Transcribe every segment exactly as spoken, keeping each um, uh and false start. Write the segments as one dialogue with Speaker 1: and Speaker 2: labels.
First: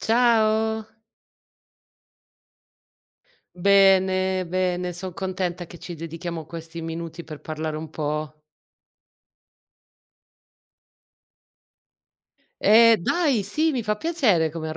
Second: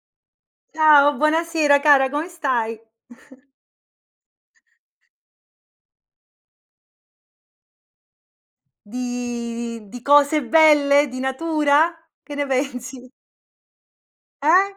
Speaker 1: Ciao.
Speaker 2: Ciao, buonasera cara, come stai?
Speaker 1: Bene, bene, son contenta che ci dedichiamo questi minuti per parlare un po'.
Speaker 2: Di di cose belle, di natura? Che ne
Speaker 1: Eh,
Speaker 2: pensi?
Speaker 1: dai, sì, mi fa piacere come
Speaker 2: Eh?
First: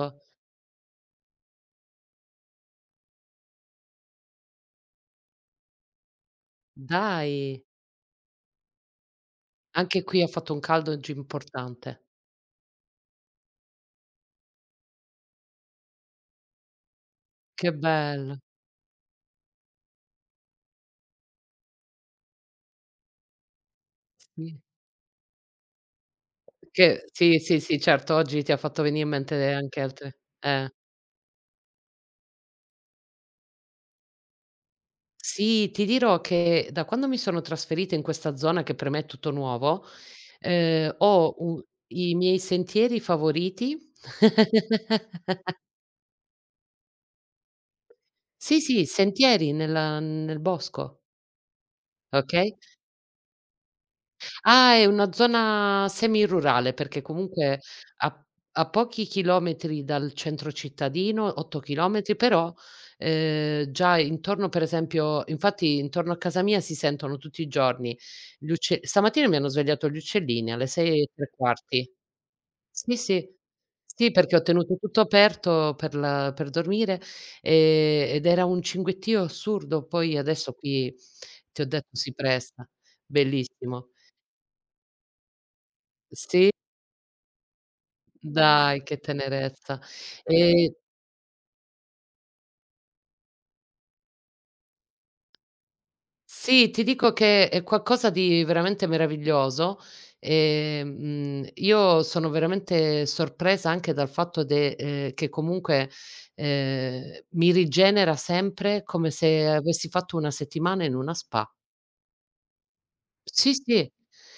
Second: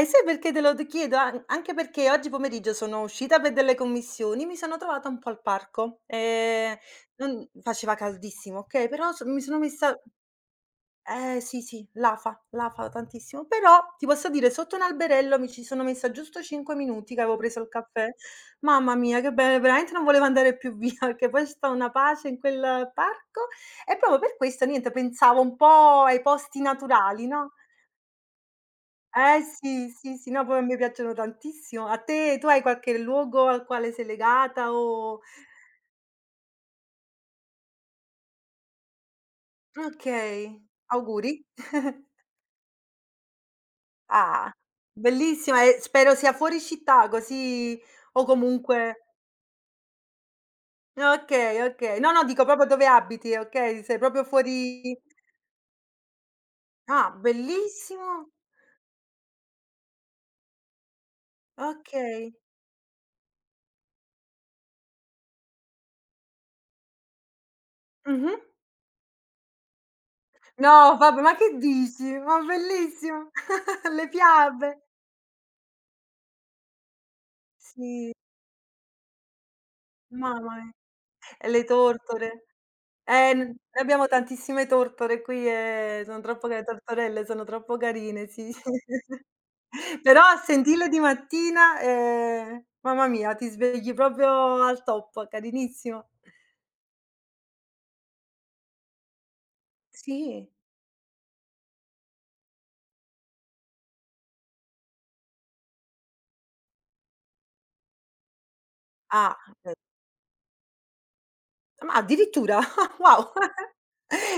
Speaker 2: Eh, sai perché te lo d chiedo? An anche perché oggi pomeriggio sono uscita per delle commissioni, mi sono trovata un po' al parco, ehm, non
Speaker 1: Dai,
Speaker 2: faceva caldissimo, okay, però so mi sono messa.
Speaker 1: anche qui ha fatto un caldo oggi
Speaker 2: Eh sì, sì,
Speaker 1: importante.
Speaker 2: la fa, la fa tantissimo, però ti posso dire sotto un alberello mi ci sono messa giusto cinque minuti che avevo preso il
Speaker 1: Che
Speaker 2: caffè.
Speaker 1: bello.
Speaker 2: Mamma mia che be veramente non volevo andare più via, perché poi c'è sta una pace in quel parco, e proprio per
Speaker 1: Sì,
Speaker 2: questo niente, pensavo un po' ai posti
Speaker 1: che
Speaker 2: naturali,
Speaker 1: sì,
Speaker 2: no,
Speaker 1: sì, sì, certo, oggi ti ha fatto venì in mente
Speaker 2: eh
Speaker 1: anche
Speaker 2: sì, sì,
Speaker 1: altre
Speaker 2: sì, no, poi a
Speaker 1: eh.
Speaker 2: me piacciono tantissimo. A te, tu hai qualche luogo al quale sei legata o
Speaker 1: Sì, ti dirò che da quando mi sono trasferita in questa zona, che per me è tutto nuovo,
Speaker 2: okay,
Speaker 1: ehm,
Speaker 2: auguri?
Speaker 1: ho u i miei sentieri favoriti.
Speaker 2: Ah, bellissima, e spero sia fuori città, così o
Speaker 1: Sì, sì,
Speaker 2: comunque
Speaker 1: sentieri nella nel bosco,
Speaker 2: okay, okay. No, no, dico
Speaker 1: okay.
Speaker 2: proprio dove abiti, okay? Sei proprio
Speaker 1: Ah,
Speaker 2: fuori,
Speaker 1: è una zona semirurale perché
Speaker 2: ah,
Speaker 1: comunque a
Speaker 2: bellissimo,
Speaker 1: a pochi chilometri dal centro cittadino, otto chilometri,
Speaker 2: okay.
Speaker 1: però, ehm, già intorno, per esempio, infatti intorno a casa mia si sentono tutti i giorni
Speaker 2: Mh-mh.
Speaker 1: gli ucce stamattina mi hanno svegliato gli uccellini alle
Speaker 2: No,
Speaker 1: sei e
Speaker 2: vabbè,
Speaker 1: tre
Speaker 2: ma che
Speaker 1: quarti.
Speaker 2: dici? Ma
Speaker 1: Sì,
Speaker 2: bellissimo.
Speaker 1: sì.
Speaker 2: Le
Speaker 1: Sì, perché ho tenuto
Speaker 2: fiabe.
Speaker 1: tutto aperto per la per dormire,
Speaker 2: Sì,
Speaker 1: ehm, ed era un cinguettio assurdo. Poi adesso
Speaker 2: mamma mi
Speaker 1: qui,
Speaker 2: e
Speaker 1: ti
Speaker 2: le
Speaker 1: ho detto, si
Speaker 2: tortore.
Speaker 1: presta.
Speaker 2: Eh, n noi
Speaker 1: Bellissimo.
Speaker 2: abbiamo tantissime tortore qui, e sono troppo
Speaker 1: Sì?
Speaker 2: ca le tortorelle sono troppo carine, sì.
Speaker 1: Dai, che tenerezza.
Speaker 2: Però a
Speaker 1: E
Speaker 2: sentirlo di mattina, ehm, mamma mia, ti svegli proprio al top, carinissimo.
Speaker 1: Sì, ti dico che è qualcosa di veramente meraviglioso.
Speaker 2: Sì.
Speaker 1: Ehm, mhmm, io sono veramente sorpresa anche dal fatto de ehm, che comunque, ehm, mi rigenera sempre come
Speaker 2: Ah,
Speaker 1: se
Speaker 2: ok.
Speaker 1: avessi fatto una settimana in una spa.
Speaker 2: Ma addirittura? Wow!
Speaker 1: Sì, sì.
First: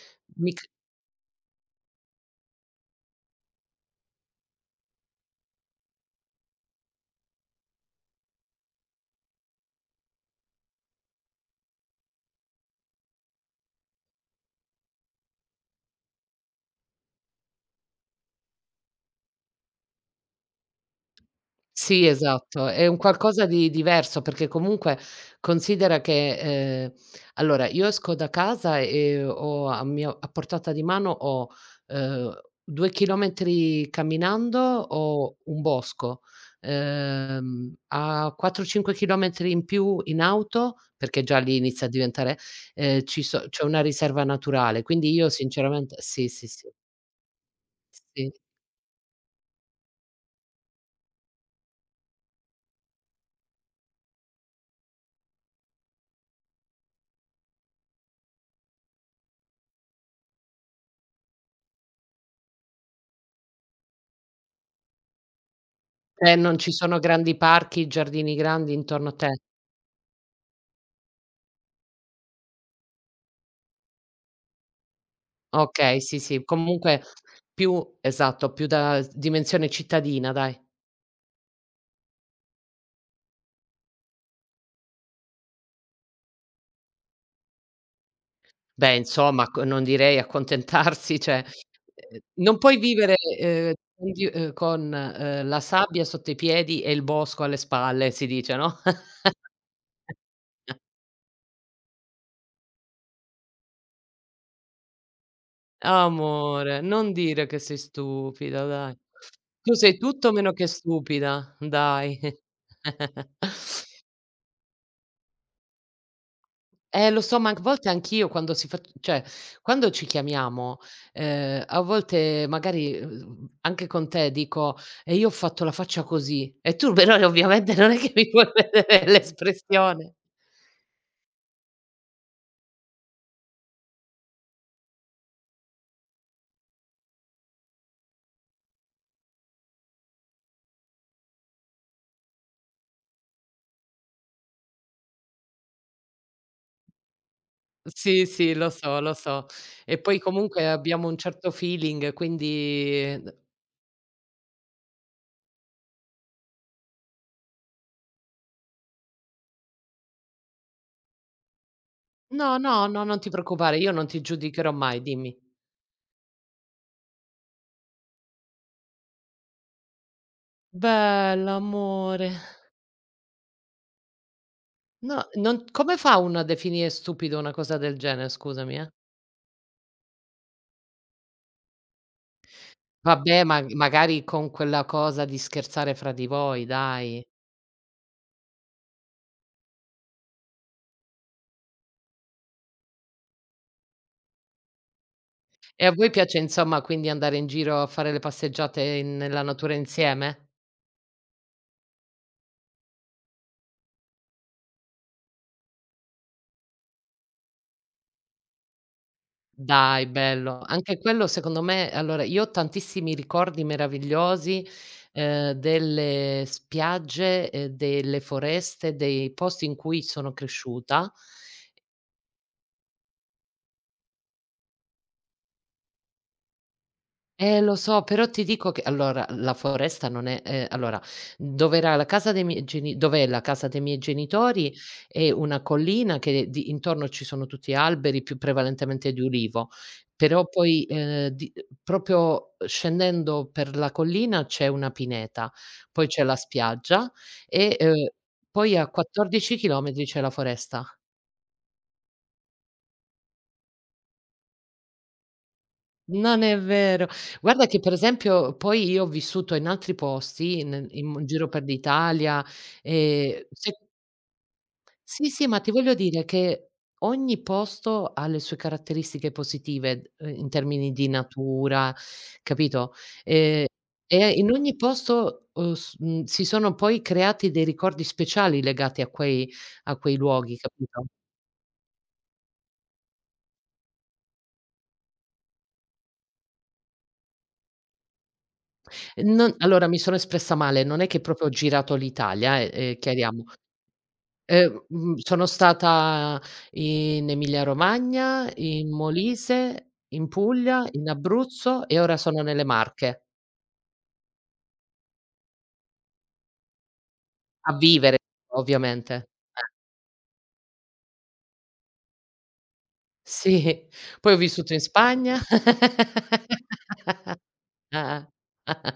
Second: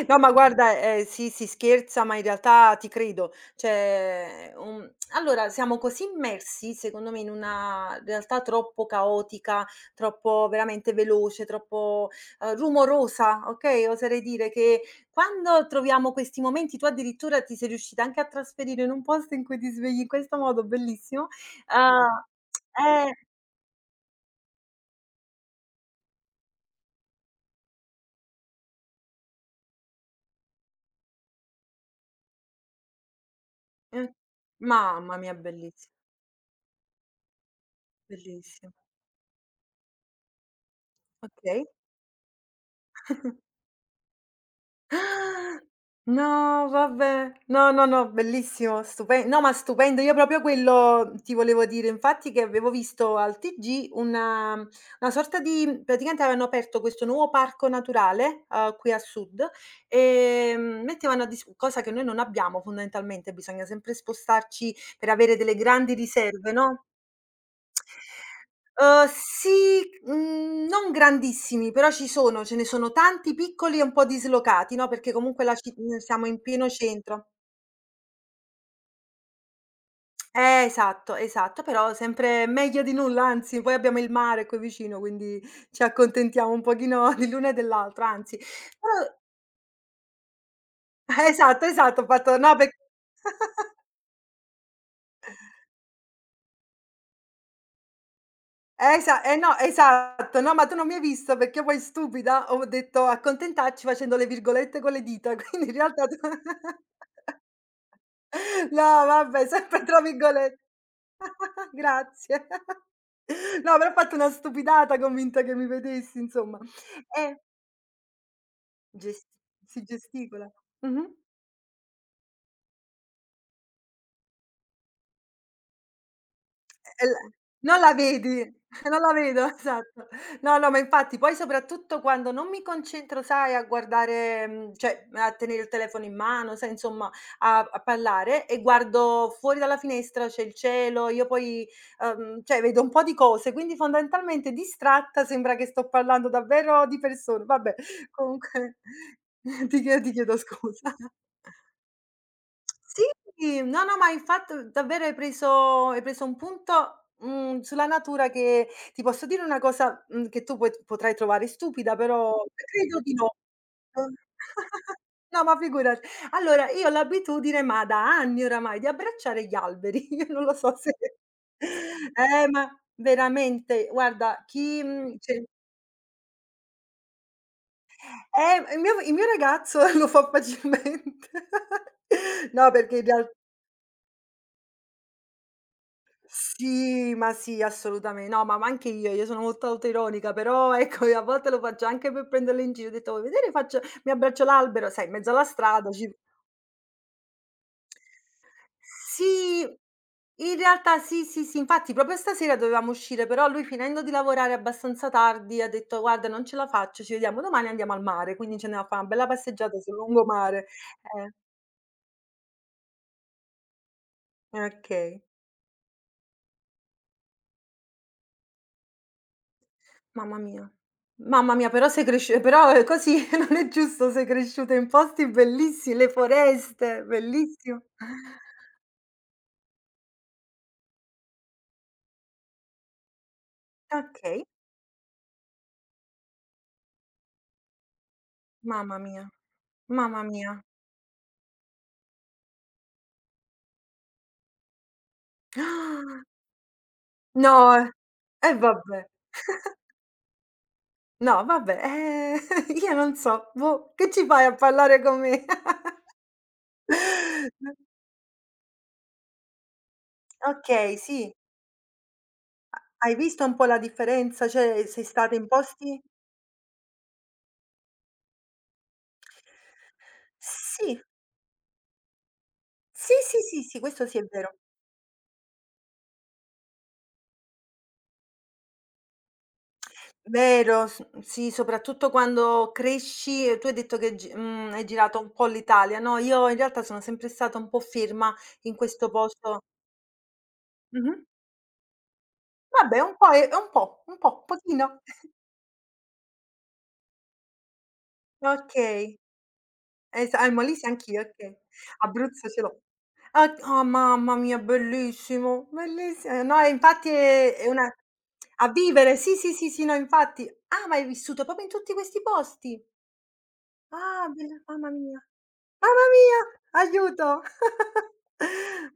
Speaker 2: No, ma
Speaker 1: Mi c
Speaker 2: guarda, ehm, sì, si scherza, ma in realtà ti credo. Cioè, un allora siamo così immersi, secondo me, in una realtà troppo caotica, troppo veramente veloce, troppo, uhm, rumorosa, okay, oserei dire, che quando troviamo questi momenti tu addirittura ti sei riuscita anche a trasferire in un posto in cui ti svegli in questo modo, bellissimo.
Speaker 1: Sì, esatto.
Speaker 2: Uhm,
Speaker 1: È un
Speaker 2: eh,
Speaker 1: qualcosa di diverso, perché comunque considera che, ehm, allora io esco da casa e ho a mia a portata di mano ho, ehm, due chilometri
Speaker 2: mh,
Speaker 1: camminando
Speaker 2: mamma mia
Speaker 1: ho un
Speaker 2: belliss
Speaker 1: bosco, ehm, a quattro,
Speaker 2: bellissimo.
Speaker 1: cinque chilometri in più in auto, perché già lì
Speaker 2: Okay.
Speaker 1: inizia a diventare ehm, ci so c'è una riserva naturale, quindi io
Speaker 2: Ah!
Speaker 1: sinceramente sì, sì,
Speaker 2: No,
Speaker 1: sì,
Speaker 2: vabbè. No, no, no,
Speaker 1: sì.
Speaker 2: bellissimo, stupen no, ma stupendo. Io proprio quello ti volevo dire, infatti, che avevo visto al ti gi una mm, una sorta di praticamente avevano aperto questo nuovo parco naturale, uhm, qui a sud, ehm, mettevano a dis cosa che noi non abbiamo fondamentalmente, bisogna sempre spostarci per avere delle grandi
Speaker 1: Eh,
Speaker 2: riserve,
Speaker 1: non ci
Speaker 2: no?
Speaker 1: sono grandi parchi, giardini grandi
Speaker 2: Uhm,
Speaker 1: intorno a te.
Speaker 2: sì, mhmm, non grandissimi, però ci sono, ce ne sono tanti piccoli e un po' dislocati, no, perché comunque la ci mhmm,
Speaker 1: Okay, sì,
Speaker 2: siamo in
Speaker 1: sì,
Speaker 2: pieno
Speaker 1: comunque
Speaker 2: centro.
Speaker 1: più esatto, più da s dimensione cittadina dai.
Speaker 2: Eh, esatto, esatto, però sempre meglio di nulla, anzi poi abbiamo il mare qui vicino, quindi ci accontentiamo un pochino di l'uno e dell'altro, anzi.
Speaker 1: Beh,
Speaker 2: Però
Speaker 1: insomma, c non direi accontentarsi, cioè,
Speaker 2: esatto, esatto, ho
Speaker 1: ehm,
Speaker 2: fatto no
Speaker 1: non
Speaker 2: per
Speaker 1: puoi vivere, ehm, con di uhm, con, ehm, la sabbia sotto i piedi e il bosco alle spalle, si dice, no.
Speaker 2: Esa eh no, esatto, no, ma tu non mi hai visto perché poi stupida ho detto accontentarci facendo le virgolette con le dita, quindi in realtà tu.
Speaker 1: Amore, non dire che sei stupida, dai.
Speaker 2: No vabbè,
Speaker 1: Tu
Speaker 2: sempre
Speaker 1: sei
Speaker 2: tra
Speaker 1: tutto meno
Speaker 2: virgolette.
Speaker 1: che stupida, dai.
Speaker 2: Grazie. No, però ho fatto una stupidata convinta che mi vedessi, insomma.
Speaker 1: Eh lo
Speaker 2: Eh,
Speaker 1: so, ma anche a volte anch'io quando si fac
Speaker 2: ges
Speaker 1: cioè
Speaker 2: si
Speaker 1: quando ci
Speaker 2: gesticola.
Speaker 1: chiamiamo,
Speaker 2: Mh-mh.
Speaker 1: ehm, a volte magari, uhm, anche con te dico: "E io ho fatto la faccia così", e tu
Speaker 2: E l
Speaker 1: però ovviamente
Speaker 2: non
Speaker 1: non
Speaker 2: la
Speaker 1: è che mi
Speaker 2: vedi,
Speaker 1: puoi
Speaker 2: non
Speaker 1: vedere
Speaker 2: la vedo, esatto.
Speaker 1: l'espressione.
Speaker 2: No, no, ma infatti poi soprattutto quando non mi concentro, sai, a guardare, mhmm, cioè a tenere il telefono in mano, sai insomma a a parlare e guardo fuori dalla finestra, c'è il cielo, io poi, uhm, cioè vedo un po' di cose, quindi fondamentalmente distratta sembra che sto parlando davvero di persone. Vabbè,
Speaker 1: Sì, sì, lo
Speaker 2: comunque
Speaker 1: so, lo so.
Speaker 2: ti
Speaker 1: E
Speaker 2: chie ti
Speaker 1: poi
Speaker 2: chiedo
Speaker 1: comunque
Speaker 2: scusa.
Speaker 1: abbiamo un certo feeling, quindi
Speaker 2: Sì, no, no, ma infatti mhmm, davvero hai preso hai preso un punto, mhmm, sulla natura che ti posso dire una cosa, mhmm, che tu puoi potrai trovare stupida, però
Speaker 1: no, no,
Speaker 2: credo
Speaker 1: no,
Speaker 2: di
Speaker 1: non ti
Speaker 2: no.
Speaker 1: preoccupare, io non ti giudicherò mai, dimmi.
Speaker 2: No, ma figurati. Allora, io ho l'abitudine, ma da anni oramai, di abbracciare gli alberi. Io non lo so se
Speaker 1: Bella amore.
Speaker 2: eh, ma veramente, guarda, chi mhmm,
Speaker 1: No,
Speaker 2: cioè
Speaker 1: non come fa uno a definire stupido una cosa del genere,
Speaker 2: eh,
Speaker 1: scusami,
Speaker 2: il
Speaker 1: eh?
Speaker 2: mio il mio ragazzo lo fa facilmente. No, perché in real.
Speaker 1: Vabbè, ma magari con quella cosa di scherzare fra di voi,
Speaker 2: Sì,
Speaker 1: dai.
Speaker 2: ma sì, assolutamen no, ma ma anche io, io sono molto autoironica, però ecco, a volte lo faccio anche per prenderle in giro, ho detto: "Vuoi vedere faccio mi abbraccio l'albero", sai, in mezzo alla
Speaker 1: E
Speaker 2: strada
Speaker 1: a
Speaker 2: ci
Speaker 1: voi piace insomma quindi andare in giro a fare le passeggiate in nella
Speaker 2: sì,
Speaker 1: natura insieme?
Speaker 2: in realtà sì, sì, sì, infatti proprio stasera dovevamo uscire, però lui finendo di lavorare abbastanza tardi ha detto: "Guarda non ce la faccio, ci vediamo domani, andiamo al mare", quindi ci andiamo a fa' una bella passeggiata sul
Speaker 1: Dai, bello.
Speaker 2: lungomare.
Speaker 1: Anche quello
Speaker 2: Eh,
Speaker 1: secondo me allora io ho tantissimi ricordi
Speaker 2: eh,
Speaker 1: meravigliosi,
Speaker 2: okay.
Speaker 1: ehm, delle spiagge, ehm, delle foreste, dei posti in cui sono
Speaker 2: Mamma mia.
Speaker 1: cresciuta.
Speaker 2: Mamma mia, però sei cresci però, ehm, così non è giusto, sei cresciuta in posti bellissi le foreste,
Speaker 1: Eh, lo
Speaker 2: bellissimo.
Speaker 1: so, però ti dico che allora, la foresta non è ehm, allora, dove era la casa dei miei geni dov'è la casa dei miei
Speaker 2: Okay,
Speaker 1: genitori, è una collina che di intorno ci sono tutti alberi, più
Speaker 2: mamma
Speaker 1: prevalentemente di
Speaker 2: mia,
Speaker 1: ulivo,
Speaker 2: mamma
Speaker 1: però
Speaker 2: mia.
Speaker 1: poi, ehm, di uhm, proprio scendendo per la collina c'è una pineta, poi c'è la spiaggia
Speaker 2: No,
Speaker 1: e,
Speaker 2: eh,
Speaker 1: uhm,
Speaker 2: e
Speaker 1: poi a
Speaker 2: vabbè.
Speaker 1: quattordici chilometri c'è la foresta.
Speaker 2: No, vabbè, eh, io non so, boh, che ci fai a parlare con me?
Speaker 1: Non è vero. Guarda che per esempio poi io ho vissuto in altri posti, nel
Speaker 2: Okay,
Speaker 1: in m
Speaker 2: sì.
Speaker 1: giro per l'Italia,
Speaker 2: Hai visto
Speaker 1: ehm,
Speaker 2: un po'
Speaker 1: se
Speaker 2: la differenza? Cioè, sei
Speaker 1: sì,
Speaker 2: stata
Speaker 1: sì,
Speaker 2: in
Speaker 1: ma ti voglio
Speaker 2: posti
Speaker 1: dire che ogni posto ha le sue caratteristiche positive, ehm, in termini
Speaker 2: sì,
Speaker 1: di natura, capito,
Speaker 2: sì, sì, sì,
Speaker 1: ehm,
Speaker 2: sì, questo sì è
Speaker 1: e
Speaker 2: vero.
Speaker 1: in ogni posto, uhm, s mhmm, si sono poi creati dei ricordi speciali legati a quei a quei luoghi,
Speaker 2: Vero, s
Speaker 1: capito.
Speaker 2: sì, soprattutto quando cresci e tu hai detto che gi mhmm, hai girato un po' l'Italia, no, io in realtà sono sempre stata un po' ferma in questo
Speaker 1: Non
Speaker 2: posto
Speaker 1: allora mi sono espressa male, non è
Speaker 2: mh-mh.
Speaker 1: che proprio ho girato l'Italia, eh, ehm,
Speaker 2: Vabbè un po' e
Speaker 1: chiariamo.
Speaker 2: un po', un po', un
Speaker 1: Ehm,
Speaker 2: pochino.
Speaker 1: mhmm, Sono stata in Emilia Romagna, in
Speaker 2: Okay,
Speaker 1: Molise, in
Speaker 2: esa eh,
Speaker 1: Puglia,
Speaker 2: Molise
Speaker 1: in
Speaker 2: anch'io, okay.
Speaker 1: Abruzzo e ora sono
Speaker 2: Abruzzo ce
Speaker 1: nelle
Speaker 2: l'ho.
Speaker 1: Marche.
Speaker 2: Ah, oh mamma mia, bellissimo, bellissi eh, no, e infatti è è
Speaker 1: A
Speaker 2: una
Speaker 1: vivere,
Speaker 2: a vivere,
Speaker 1: ovviamente.
Speaker 2: sì, sì, sì, sì, no infatti. Ah, ma hai vissuto proprio in tutti questi posti?
Speaker 1: Sì,
Speaker 2: Ah,
Speaker 1: poi ho
Speaker 2: bella
Speaker 1: vissuto in
Speaker 2: mamma mia.
Speaker 1: Spagna.
Speaker 2: Mamma mia, aiuto!
Speaker 1: Eh,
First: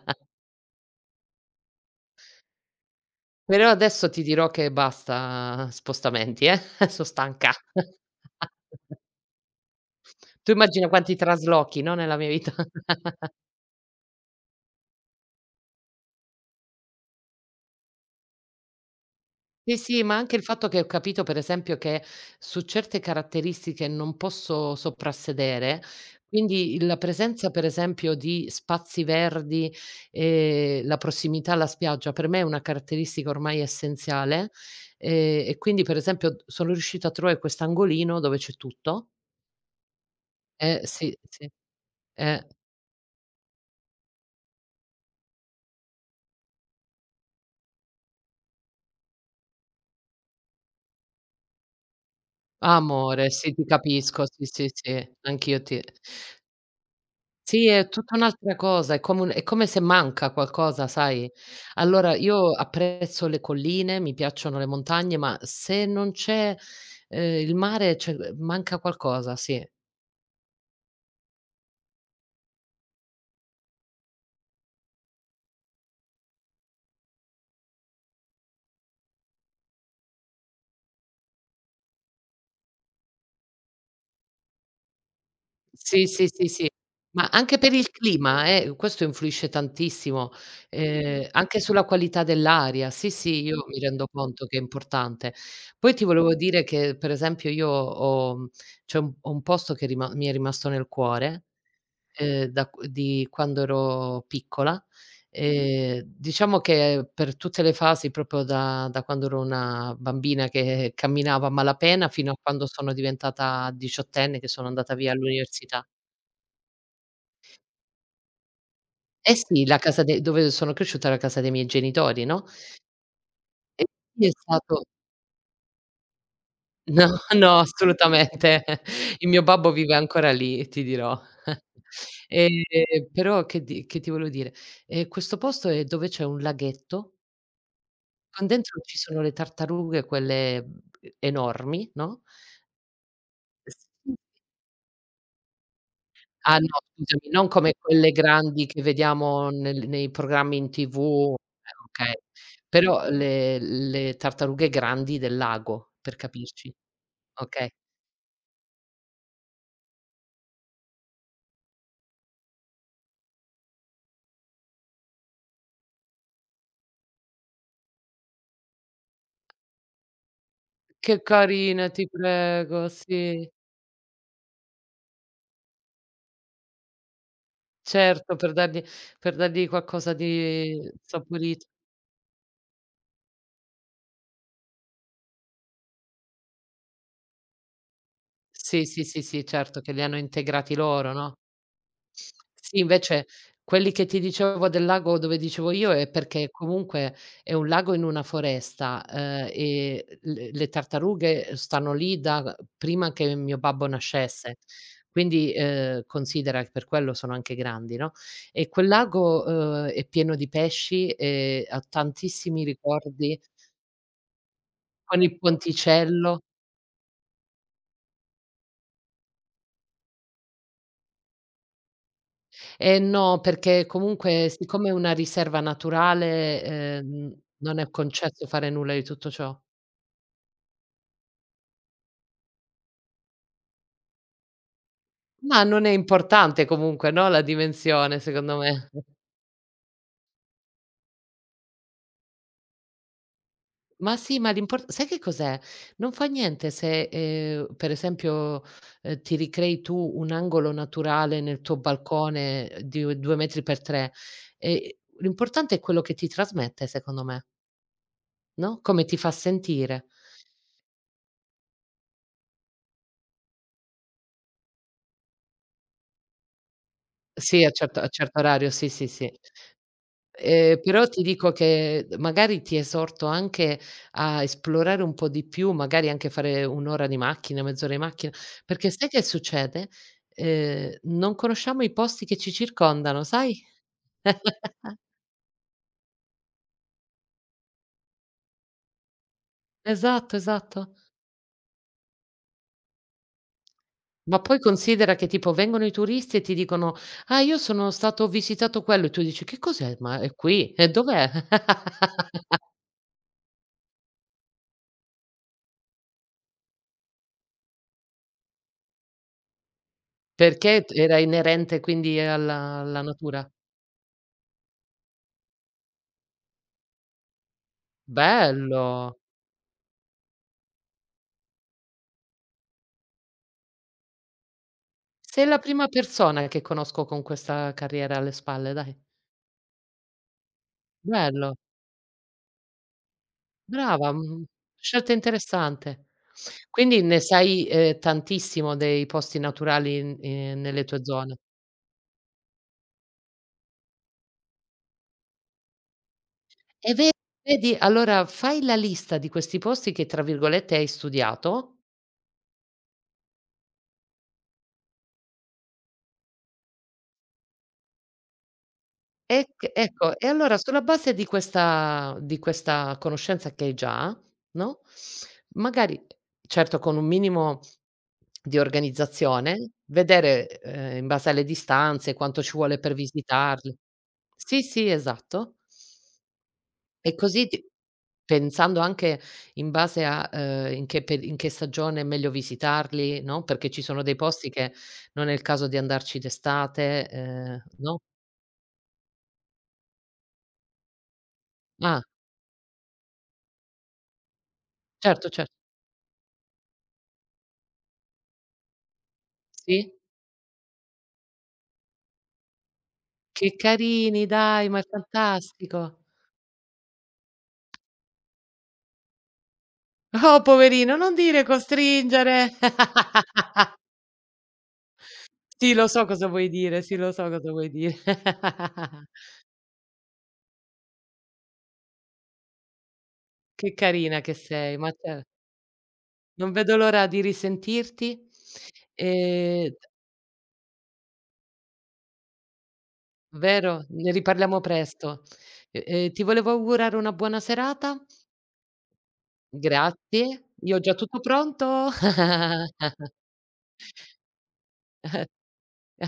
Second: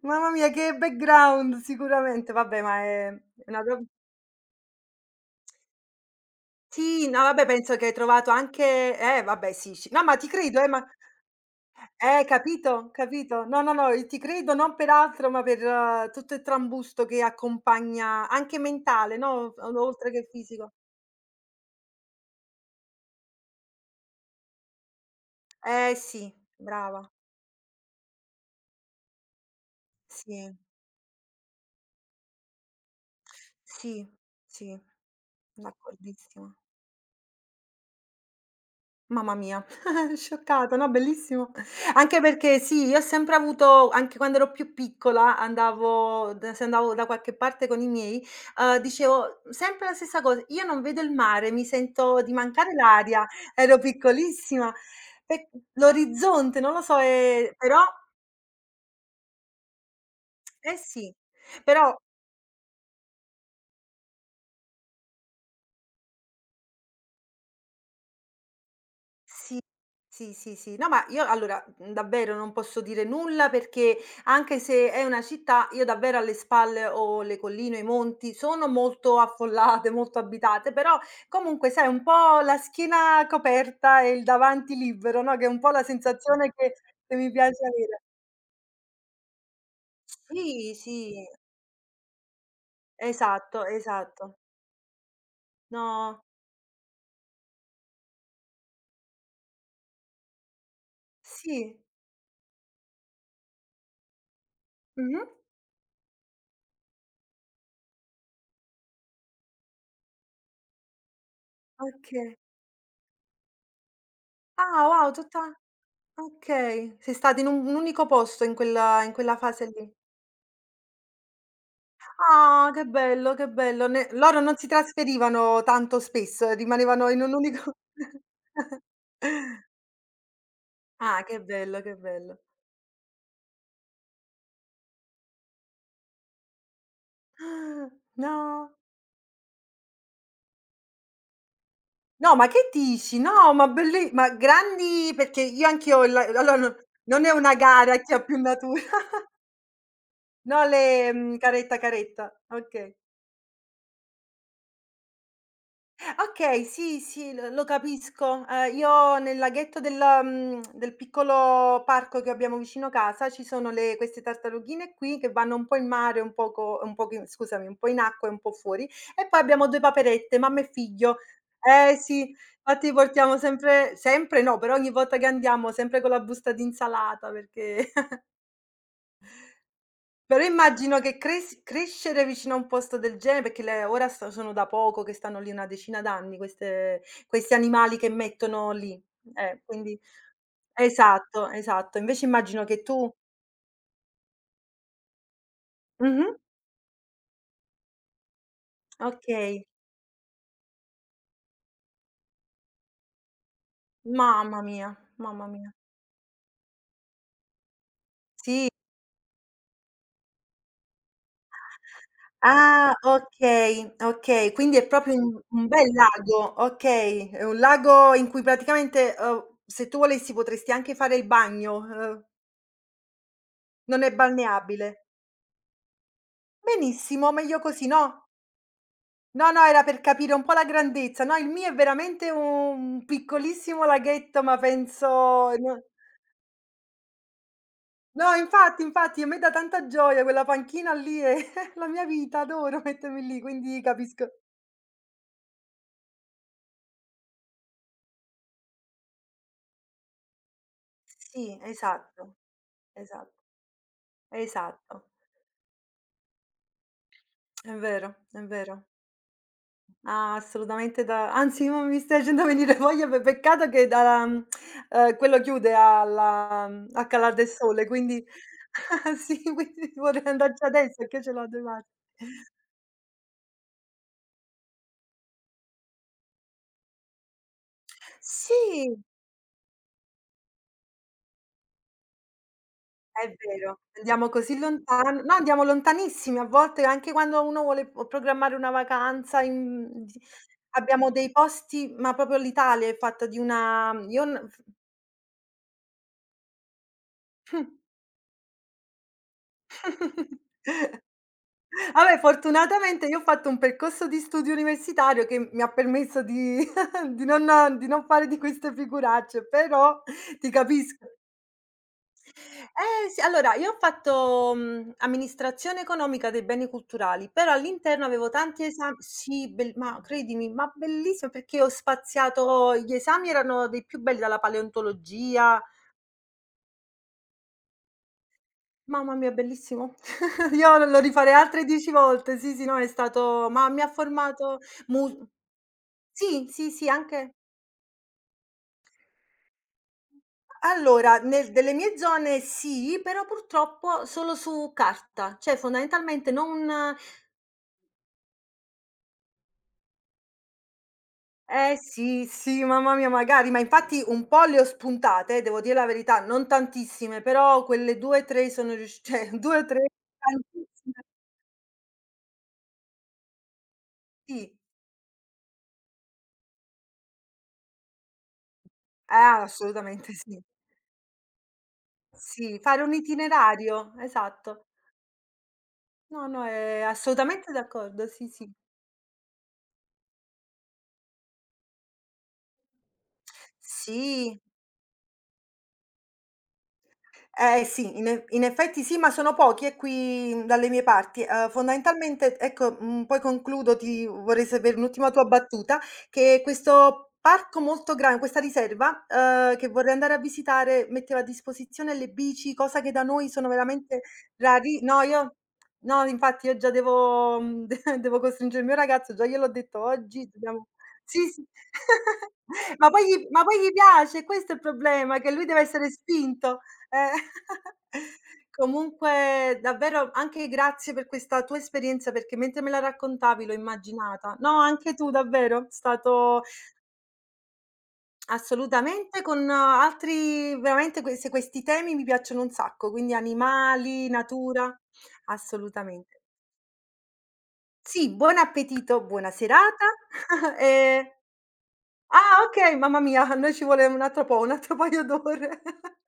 Speaker 2: Mamma mia, che background sicuramente. Vabbè, ma è una
Speaker 1: però
Speaker 2: rob
Speaker 1: adesso ti dirò che basta spostamenti, eh, so'
Speaker 2: sì, no vabbè
Speaker 1: stanca.
Speaker 2: penso che hai trovato anche eh vabbè sì, sci no ma ti
Speaker 1: Tu
Speaker 2: credo eh, ma
Speaker 1: immagina quanti traslochi, no, nella
Speaker 2: eh
Speaker 1: mia vita.
Speaker 2: capito, capito. No, no, no, i ti credo non per altro, ma per eh, tutto il trambusto che accompagna anche mentale, no,
Speaker 1: Sì,
Speaker 2: o
Speaker 1: sì,
Speaker 2: oltre
Speaker 1: ma
Speaker 2: che
Speaker 1: anche il fatto
Speaker 2: fisico.
Speaker 1: che ho capito per esempio che su certe caratteristiche non posso soprassedere,
Speaker 2: Eh sì,
Speaker 1: quindi il la
Speaker 2: brava.
Speaker 1: presenza per esempio di spazi verdi
Speaker 2: Sì,
Speaker 1: e la prossimità alla spiaggia per me è una caratteristica ormai
Speaker 2: sì,
Speaker 1: essenziale,
Speaker 2: sì,
Speaker 1: ehm, e quindi per esempio
Speaker 2: d'accordissimo.
Speaker 1: sono riuscita a trovare quest'angolino dove c'è tutto.
Speaker 2: Mamma mia, scioccata,
Speaker 1: Eh
Speaker 2: no,
Speaker 1: sì,
Speaker 2: bellissimo.
Speaker 1: sì,
Speaker 2: Anche
Speaker 1: eh.
Speaker 2: perché sì, io ho sempre avuto anche quando ero più piccola, andavo da se andavo da qualche parte con i miei, uhm, dicevo sempre la stessa cosa: "Io non vedo il mare, mi sento di mancare l'aria."
Speaker 1: Amore, sì, ti
Speaker 2: Ero
Speaker 1: capisco, sì, sì,
Speaker 2: piccolissima,
Speaker 1: sì,
Speaker 2: pe
Speaker 1: anch'io ti
Speaker 2: l'orizzonte, non lo so, ehm,
Speaker 1: Sì,
Speaker 2: però
Speaker 1: è tutta un'altra cosa, è come un è come se manca
Speaker 2: eh
Speaker 1: qualcosa,
Speaker 2: sì,
Speaker 1: sai.
Speaker 2: però
Speaker 1: Allora io apprezzo le colline, mi piacciono le montagne, ma se non c'è, ehm, il mare, cioè, uhm, manca qualcosa,
Speaker 2: sì.
Speaker 1: sì.
Speaker 2: Sì, sì, sì. No, ma io allora, mhmm, davvero non posso dire nulla perché anche se è una città, io davvero alle spalle ho le colline, i monti, sono molto affollate, molto abitate, però comunque sai un po' la schiena coperta e il davanti libero, no, che è un po' la
Speaker 1: Sì, sì, sì,
Speaker 2: sensazione
Speaker 1: sì.
Speaker 2: che che
Speaker 1: Ma
Speaker 2: mi
Speaker 1: anche
Speaker 2: piace
Speaker 1: per il
Speaker 2: avere.
Speaker 1: clima, eh, questo influisce tantissimo,
Speaker 2: Sì, sì,
Speaker 1: ehm, anche sulla qualità dell'aria. Sì, sì, io
Speaker 2: esatto,
Speaker 1: mi rendo
Speaker 2: esatto.
Speaker 1: conto che è importante. Poi ti
Speaker 2: No
Speaker 1: volevo dire che, per esempio, io ho mhmm, c'è un ho un posto che rima mi è rimasto nel cuore
Speaker 2: sì.
Speaker 1: ehm, da q di quando ero piccola. Mh.
Speaker 2: Mh-mh.
Speaker 1: Ehm, diciamo che per tutte le fasi, proprio da da quando ero una bambina che camminava a malapena, fino
Speaker 2: Okay.
Speaker 1: a quando sono diventata diciottenne, che sono
Speaker 2: Ah
Speaker 1: andata
Speaker 2: wow,
Speaker 1: via
Speaker 2: tutta
Speaker 1: all'università.
Speaker 2: okay. Sei stata in un un unico posto in quella in quella
Speaker 1: Eh sì,
Speaker 2: fase
Speaker 1: la
Speaker 2: lì.
Speaker 1: casa de dove sono cresciuta è la casa dei miei genitori, no,
Speaker 2: Ah, che bello, che
Speaker 1: e
Speaker 2: bello. Ne
Speaker 1: quindi è
Speaker 2: loro non si
Speaker 1: stato
Speaker 2: trasferivano tanto spesso, eh,
Speaker 1: no,
Speaker 2: rimanevano in un
Speaker 1: no,
Speaker 2: unico.
Speaker 1: assolutamente. Il mio babbo vive ancora lì, ti dirò.
Speaker 2: Ah, che bello, che bello.
Speaker 1: Ehm, però che di che ti volevo dire, ehm, questo posto è dove c'è un laghetto.
Speaker 2: Ah,
Speaker 1: Con
Speaker 2: no.
Speaker 1: dentro ci sono le tartarughe quelle, mhmm, enormi, no?
Speaker 2: No, ma che dici? No, ma belli
Speaker 1: Sì.
Speaker 2: ma grandi perché io anch'io ho il allora
Speaker 1: Ah no,
Speaker 2: no non è
Speaker 1: scusami, non
Speaker 2: una
Speaker 1: come
Speaker 2: gara
Speaker 1: quelle
Speaker 2: chi ha più
Speaker 1: grandi
Speaker 2: natura.
Speaker 1: che vediamo nel nei programmi
Speaker 2: No,
Speaker 1: in
Speaker 2: le
Speaker 1: T V,
Speaker 2: mhmm,
Speaker 1: eh,
Speaker 2: caretta,
Speaker 1: okay.
Speaker 2: caretta. Okay.
Speaker 1: Però le le tartarughe grandi del lago, per
Speaker 2: Okay,
Speaker 1: capirci,
Speaker 2: sì, sì, lo lo
Speaker 1: okay.
Speaker 2: capisco. Ehm, io nel laghetto del mhmm, del piccolo parco che abbiamo vicino casa ci sono le queste tartarughine qui che vanno un po' in mare, un poco un poco in scusami, un po' in acqua e un po' fuori, e poi abbiamo due paperette, mamma e figlio.
Speaker 1: Che carina,
Speaker 2: Eh
Speaker 1: ti
Speaker 2: sì,
Speaker 1: prego,
Speaker 2: infatti portiamo
Speaker 1: sì.
Speaker 2: sempre sempre no, però ogni volta che andiamo sempre con la busta di insalata perché
Speaker 1: Certo, per dargli per dargli qualcosa di
Speaker 2: però
Speaker 1: eh,
Speaker 2: immagino che cres
Speaker 1: saporito.
Speaker 2: crescere vicino a un posto del genere perché le ora sta sono da poco che stanno lì una decina d'anni queste questi animali che mettono
Speaker 1: Sì,
Speaker 2: lì.
Speaker 1: sì, sì, sì,
Speaker 2: Eh,
Speaker 1: certo, che
Speaker 2: quindi
Speaker 1: li hanno integrati loro, no?
Speaker 2: esatto, esatto. Invece immagino
Speaker 1: Sì,
Speaker 2: che tu
Speaker 1: invece quelli che ti dicevo del lago dove dicevo io è
Speaker 2: mh-mh,
Speaker 1: perché comunque è un lago in una foresta, ehm,
Speaker 2: okay.
Speaker 1: e le le tartarughe stanno lì da prima che mio babbo nascesse.
Speaker 2: Mamma mia, mamma
Speaker 1: Quindi,
Speaker 2: mia.
Speaker 1: ehm, considera che per quello sono anche grandi, no,
Speaker 2: Sì.
Speaker 1: e quel lago, uhm, è pieno di pesci e ha tantissimi
Speaker 2: Ah,
Speaker 1: ricordi
Speaker 2: okay, okay. Quindi è proprio
Speaker 1: con il
Speaker 2: un un bel
Speaker 1: ponticello.
Speaker 2: lago, okay. È un lago in cui praticamente, uhm, se tu volessi potresti anche fare il bagno, uhm,
Speaker 1: Eh no, perché
Speaker 2: non è
Speaker 1: comunque siccome è
Speaker 2: balneabile.
Speaker 1: una riserva naturale,
Speaker 2: Benissimo,
Speaker 1: ehm,
Speaker 2: meglio
Speaker 1: non
Speaker 2: così,
Speaker 1: è
Speaker 2: no?
Speaker 1: concesso fare nulla di tutto
Speaker 2: No,
Speaker 1: ciò.
Speaker 2: no, era per capire un po' la grandezza. No, il mio è veramente un piccolissimo laghetto, ma penso
Speaker 1: Ma
Speaker 2: no
Speaker 1: non è importante comunque, no, la dimensione
Speaker 2: no,
Speaker 1: secondo
Speaker 2: infatti,
Speaker 1: me.
Speaker 2: infatti, a me dà tanta gioia quella panchina lì è la mia vita, adoro mettermi lì, quindi
Speaker 1: Ma
Speaker 2: capisco.
Speaker 1: sì, ma l'impor sai che cos'è? Non fa niente se, ehm, per esempio, ehm, ti ricrei tu un angolo naturale
Speaker 2: Sì,
Speaker 1: nel tuo
Speaker 2: esatto,
Speaker 1: balcone eh, di u
Speaker 2: esatto,
Speaker 1: due metri per tre, ehm,
Speaker 2: esatto.
Speaker 1: l'importante è quello che ti trasmette secondo me,
Speaker 2: È vero, è
Speaker 1: no,
Speaker 2: vero.
Speaker 1: come ti fa sentire.
Speaker 2: Ah, assolutamente da anzi mo mi stai facendo venire voglia, pe peccato che da mhmm, ehm, quello chiude alla mhmm, a Calar del
Speaker 1: Sì, a
Speaker 2: Sole,
Speaker 1: certo a
Speaker 2: quindi
Speaker 1: certo orario, sì, sì, sì.
Speaker 2: sì, quindi vorrei andarci
Speaker 1: Ehm,
Speaker 2: adesso
Speaker 1: però ti
Speaker 2: perché ce l'ho
Speaker 1: dico
Speaker 2: davanti.
Speaker 1: che magari ti esorto anche a esplorare un po' di più, magari anche fare un' ora di macchina, mezz'ora di macchina, perché
Speaker 2: Sì,
Speaker 1: sai che succede? Ehm, non conosciamo i posti che ci circondano,
Speaker 2: è
Speaker 1: sai?
Speaker 2: vero, andiamo così lontan no, andiamo lontanissimi, a volte anche quando uno vuole p programmare una vacanza in di-
Speaker 1: Esatto, esatto.
Speaker 2: abbiamo dei posti ma proprio l'Italia è fatta di una mm, io
Speaker 1: Ma
Speaker 2: n.
Speaker 1: poi considera che tipo vengono i turisti e ti dicono: "Ah, io sono stato ho visitato quello", e tu dici: "Che cos'è?" "Ma è qui." "E dov'è?"
Speaker 2: Vabbè, fortunatamente io ho fatto un percorso di studio universitario che mi ha permesso di di non di non fare di queste figuracce, però ti
Speaker 1: Perché t
Speaker 2: capisco.
Speaker 1: era inerente quindi alla alla
Speaker 2: Eh sì,
Speaker 1: natura.
Speaker 2: allora io ho fatto, mhmm, amministrazione economica dei beni culturali, però all'interno avevo tanti esami
Speaker 1: Bello!
Speaker 2: sì, bel ma credimi, ma bellissimo perché ho spaziato gli esami erano dei più belli, dalla
Speaker 1: Sei la
Speaker 2: paleontologia
Speaker 1: prima persona che conosco con questa carriera alle spalle, dai.
Speaker 2: mamma mia bellissimo. Io lo rifarei
Speaker 1: Bello,
Speaker 2: altre dieci volte, sì, sì, no, è stato ma mi ha
Speaker 1: brava, mhmm,
Speaker 2: formato mu.
Speaker 1: scelta interessante.
Speaker 2: Sì, sì, sì,
Speaker 1: Quindi ne
Speaker 2: anche
Speaker 1: sai, ehm, tantissimo dei posti naturali in ehm, nelle tue
Speaker 2: allora
Speaker 1: zone.
Speaker 2: nel delle mie zone sì, però purtroppo solo su carta, cioè fondamentalmente
Speaker 1: E
Speaker 2: non
Speaker 1: ve Vedi, allora fai la lista di questi posti che tra virgolette "hai
Speaker 2: eh
Speaker 1: studiato".
Speaker 2: sì, sì, mamma mia magari, ma infatti un po' le ho spuntate, devo dire la verità, non tantissime, però quelle due, tre sono riusc cioè
Speaker 1: Ec
Speaker 2: due, tre
Speaker 1: Ecco, e allora sulla
Speaker 2: tantissime,
Speaker 1: base di questa di questa conoscenza che hai già,
Speaker 2: sì.
Speaker 1: no, magari, certo con un minimo di
Speaker 2: Eh,
Speaker 1: organizzazione,
Speaker 2: assolutamente sì.
Speaker 1: vedere, ehm, in base alle distanze, quanto ci
Speaker 2: Sì,
Speaker 1: vuole
Speaker 2: fare
Speaker 1: per
Speaker 2: un
Speaker 1: visitarli.
Speaker 2: itinerario,
Speaker 1: Sì,
Speaker 2: esatto.
Speaker 1: sì, esatto.
Speaker 2: No, no, è
Speaker 1: E così
Speaker 2: assolutamente
Speaker 1: ti
Speaker 2: d'accordo, sì, sì.
Speaker 1: Pensando anche in base a, ehm, in che pe in che stagione è meglio visitarli, no, perché ci sono dei
Speaker 2: Sì.
Speaker 1: posti che non è il caso di andarci d'estate,
Speaker 2: Eh
Speaker 1: ehm,
Speaker 2: sì,
Speaker 1: no?
Speaker 2: in eff in effetti sì, ma sono pochi, eh, qui mh, dalle mie parti. Uhm,
Speaker 1: Ah,
Speaker 2: fondamentalmente ecco, mhmm, poi concludo, ti vorrei sapere un'ultima tua
Speaker 1: certo, cer
Speaker 2: battuta, che questo parco molto gran questa riserva, uhm, che vorrei
Speaker 1: sì?
Speaker 2: andare a visitare, metteva a disposizione le bici, cosa che da noi sono
Speaker 1: Che
Speaker 2: veramente
Speaker 1: carini dai, ma
Speaker 2: rari
Speaker 1: è
Speaker 2: no, io
Speaker 1: fantastico.
Speaker 2: no, infatti io già devo mhmm, de devo costringere il mio ragazzo, già gliel'ho detto oggi,
Speaker 1: Oh
Speaker 2: dobbiamo
Speaker 1: poverino, non
Speaker 2: sì,
Speaker 1: dire
Speaker 2: sì.
Speaker 1: costringere.
Speaker 2: Ma poi gli ma poi gli piace, questo è il problema, che lui deve
Speaker 1: Sì, lo
Speaker 2: essere
Speaker 1: so cosa vuoi
Speaker 2: spinto.
Speaker 1: dire, sì,
Speaker 2: Eh,
Speaker 1: lo so cosa vuoi dire.
Speaker 2: comunque davvero anche grazie per questa tua esperienza, perché mentre me la raccontavi l'ho
Speaker 1: Che carina che
Speaker 2: immaginata. No,
Speaker 1: sei,
Speaker 2: anche
Speaker 1: ma
Speaker 2: tu
Speaker 1: te
Speaker 2: davvero, è stato
Speaker 1: non vedo l'ora di risentirti,
Speaker 2: assolutamente con eh,
Speaker 1: ehm,
Speaker 2: altri veramente questi questi temi mi piacciono un sacco, quindi
Speaker 1: vero?
Speaker 2: animali,
Speaker 1: Ne riparliamo
Speaker 2: natura,
Speaker 1: presto. E e
Speaker 2: assolutamente.
Speaker 1: ti volevo augurare una buona serata.
Speaker 2: Sì, buon appetito, buona serata.
Speaker 1: Grazie. Io ho già
Speaker 2: E
Speaker 1: tutto pronto.
Speaker 2: ah, okay, mamma mia, a noi ci vuole un altro po', un altro paio d'ore.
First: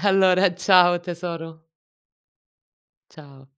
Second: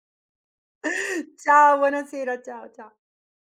Speaker 1: Allora ciao tesoro.
Speaker 2: Ciao, buonasera, ciao, cia
Speaker 1: Ciao.